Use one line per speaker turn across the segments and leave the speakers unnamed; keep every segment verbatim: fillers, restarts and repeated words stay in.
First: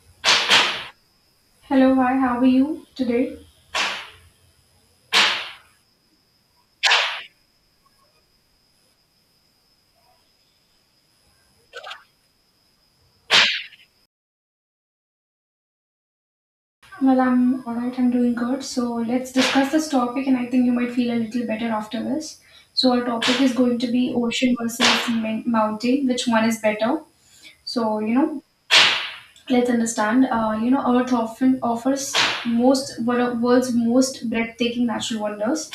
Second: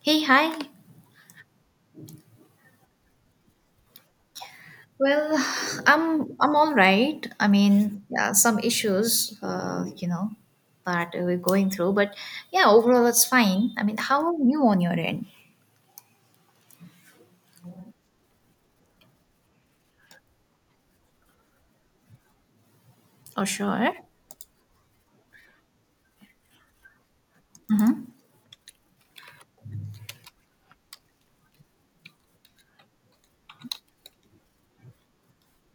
Hey, hi.
Hello, hi, how are you today?
Well, I'm I'm all right. I mean, yeah, some issues, uh, you know, that we're going through, but yeah, overall it's fine. I mean, how are you on your end?
Well, I'm alright, I'm doing good. So, let's discuss this topic, and I think you might feel a little better after this. So, our topic
Oh,
is going to
sure.
be ocean versus min- mountain, which one is better? So, you
Mm-hmm.
know, let's understand. Uh, you know, Earth often offers most one of world's most breathtaking natural wonders,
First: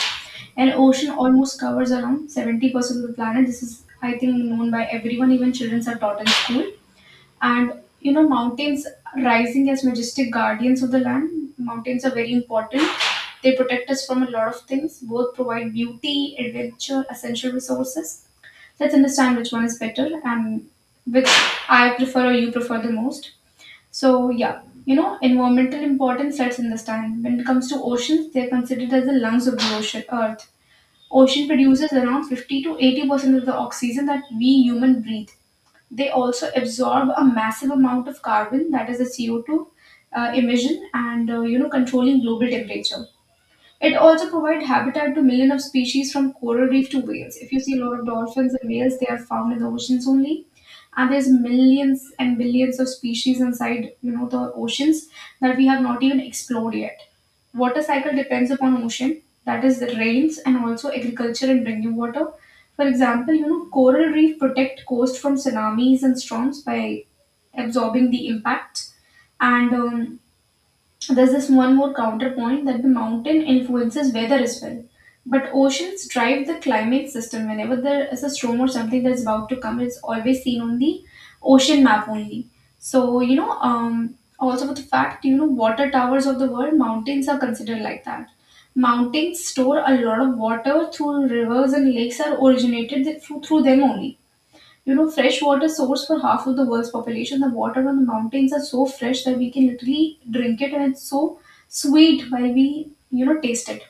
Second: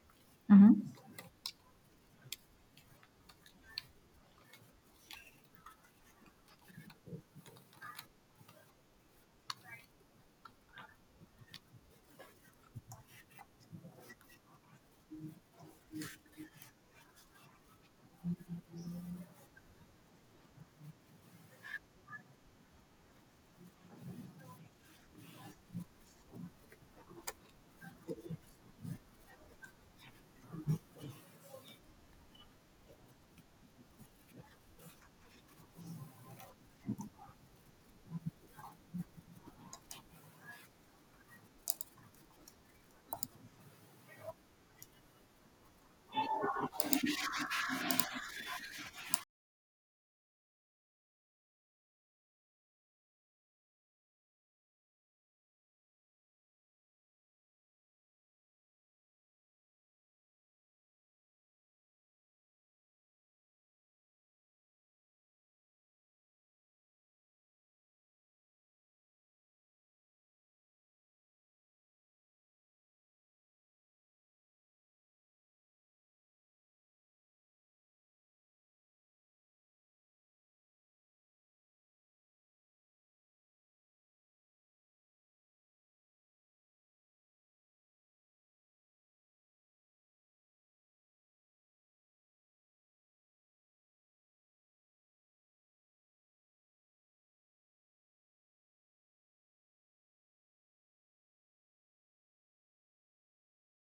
and
Mm-hmm.
ocean almost covers around seventy percent of the planet. This is, I think, known by everyone, even children are taught in school. And you know mountains, rising as majestic guardians of the land, mountains are very important. They protect us from a lot of things. Both provide beauty, adventure, essential resources. Let's understand which one is better, and which I prefer or you prefer the most. So yeah, you know environmental importance. Let's understand, when it comes to oceans, they're considered as the lungs of the ocean earth. Ocean produces around fifty to eighty percent of the oxygen that we human breathe. They also absorb a massive amount of carbon, that is the C O two uh, emission, and uh, you know controlling global temperature. It also provides habitat to millions of species from coral reef to whales. If you see a lot of dolphins and whales, they are found in the oceans only. And there's millions and billions of species inside, you know, the oceans that we have not even explored yet. Water cycle depends upon ocean, that is the rains and also agriculture and drinking water. For example, you know, coral reef protect coast from tsunamis and storms by absorbing the impact. And um, there's this one more counterpoint that the mountain influences weather as well. But oceans drive the climate system. Whenever there is a storm or something that's about to come, it's always seen on the ocean map only. So, you know, um, also with the fact, you know, water towers of the world, mountains are considered like that. Mountains store a lot of water through rivers and lakes are originated th- through, through them only. You know, fresh water source for half of the world's population. The water on the mountains are so fresh that we can literally drink it and it's so sweet while we, you know, taste it,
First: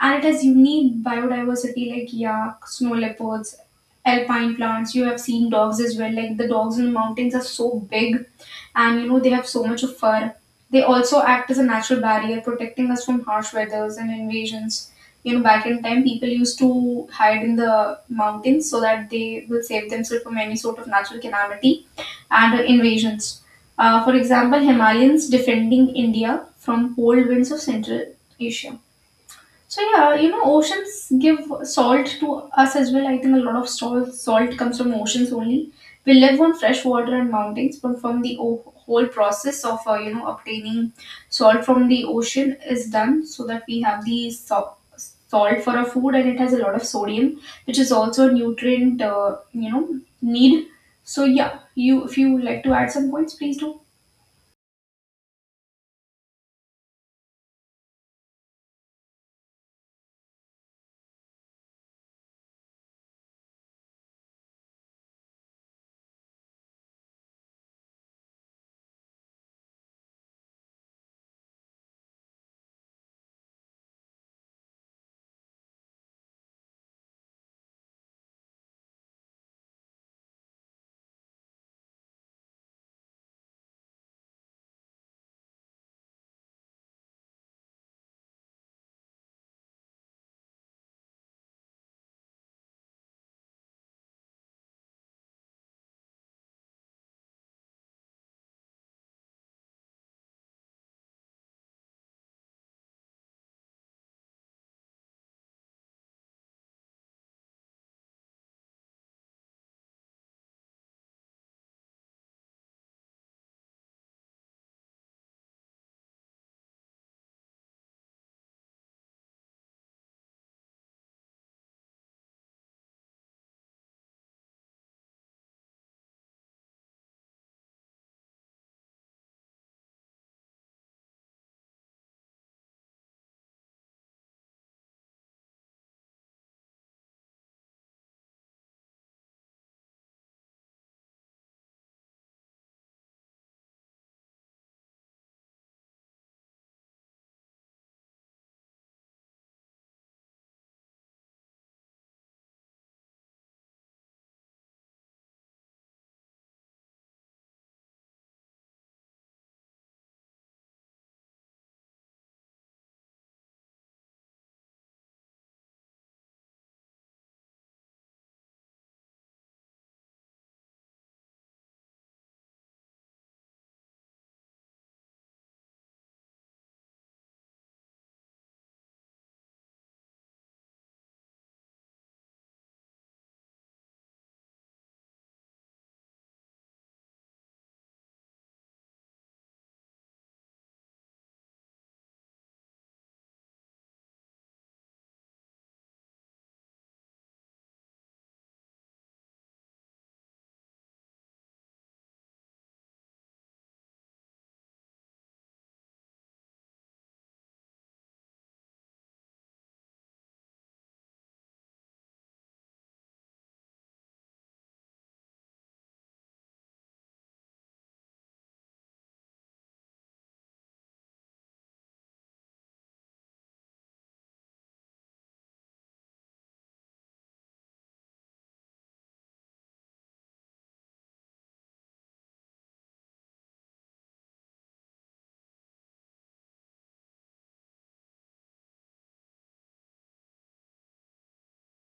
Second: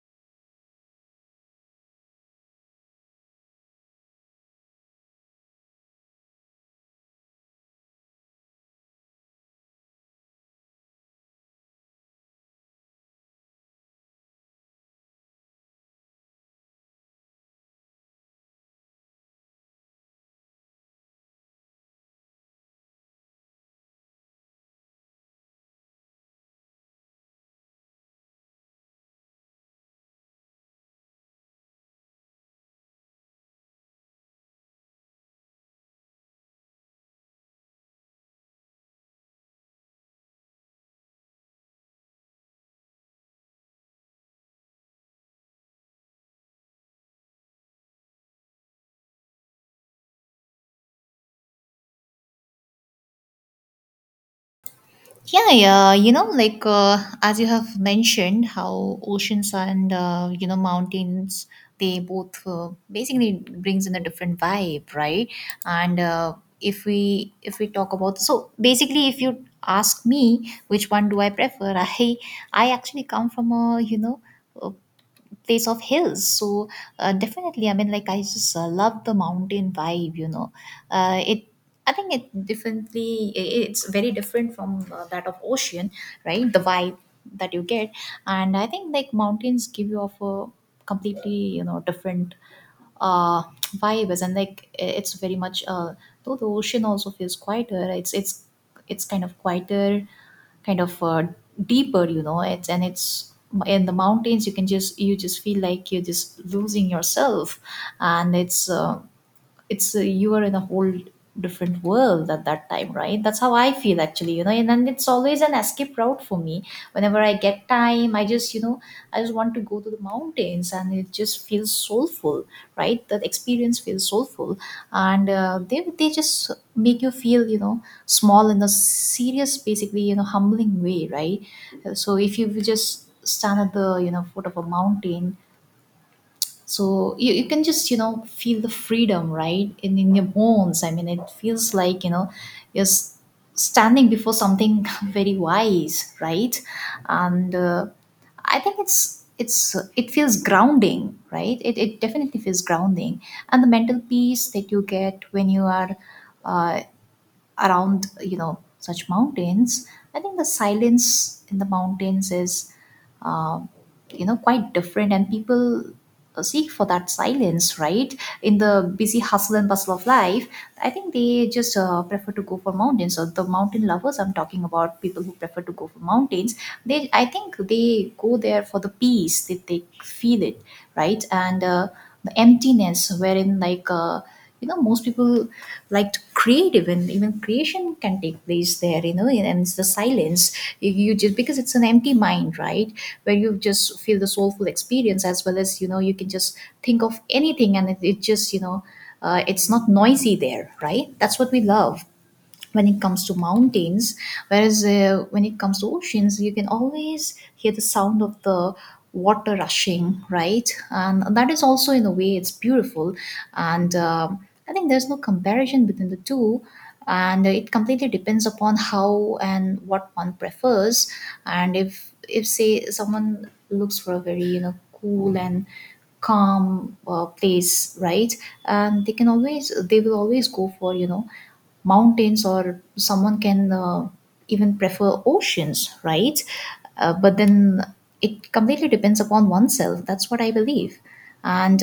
and it has unique biodiversity like yak, snow leopards, alpine plants. You have seen dogs as well. Like the dogs in the mountains are so big, and you know they have so much of fur. They also act as a natural barrier, protecting us from harsh weathers and invasions. You know, back in time, people used to hide in the mountains so that they will save themselves from any sort of natural calamity and uh, invasions. Uh, for example, Himalayans defending India from cold winds of Central Asia. So yeah, you know, oceans give salt to us as well. I think a lot of salt salt comes from oceans only. We live on fresh water and mountains, but from the o- whole process of uh, you know obtaining salt from the ocean is done so that we have the so- salt for our food, and it has a lot of sodium, which is also a nutrient uh, you know need. So yeah, you if you would like to add some points, please do.
Yeah, yeah, you know, like uh, as you have mentioned, how oceans and uh, you know mountains, they both uh, basically brings in a different vibe, right? And uh, if we if we talk about, so basically, if you ask me which one do I prefer, I I actually come from a you know a place of hills, so uh, definitely, I mean, like, I just uh, love the mountain vibe, you know. Uh, it I think it differently. I- it's very different from uh, that of ocean, right? The vibe that you get. And I think like mountains give you off a completely, you know, different uh, vibes. And like, it's very much uh, though the ocean also feels quieter, right? It's it's it's kind of quieter, kind of uh, deeper, you know. It's and it's, in the mountains, you can just, you just feel like you're just losing yourself. And it's uh, it's uh, you are in a whole different world at that time, right? That's how I feel, actually, you know. And then it's always an escape route for me. Whenever I get time, I just, you know, I just want to go to the mountains and it just feels soulful, right? That experience feels soulful. And uh, they they just make you feel, you know, small, in a serious, basically, you know, humbling way, right? So if you just stand at the, you know, foot of a mountain, so you, you can just, you know, feel the freedom right in, in your bones. I mean, it feels like, you know, you're s- standing before something very wise, right? And uh, I think it's it's it feels grounding, right? It, it definitely feels grounding. And the mental peace that you get when you are uh, around, you know, such mountains. I think the silence in the mountains is, uh, you know, quite different, and people seek for that silence, right? In the busy hustle and bustle of life, I think they just uh, prefer to go for mountains. So the mountain lovers, I'm talking about people who prefer to go for mountains, they, I think they go there for the peace that they feel it, right? And uh, the emptiness, wherein like, uh, you know, most people like to create, even even creation can take place there, you know. And it's the silence. You, you just, because it's an empty mind, right? Where you just feel the soulful experience, as well as, you know, you can just think of anything, and it, it just, you know, uh, it's not noisy there, right? That's what we love when it comes to mountains. Whereas uh, when it comes to oceans, you can always hear the sound of the water rushing, right? And that is also, in a way, it's beautiful. And um I think there's no comparison between the two, and it completely depends upon how and what one prefers. And if if say someone looks for a very, you know, cool and calm uh, place, right? And they can always they will always go for, you know, mountains. Or someone can uh, even prefer oceans, right? Uh, but then it completely depends upon oneself, that's what I believe. And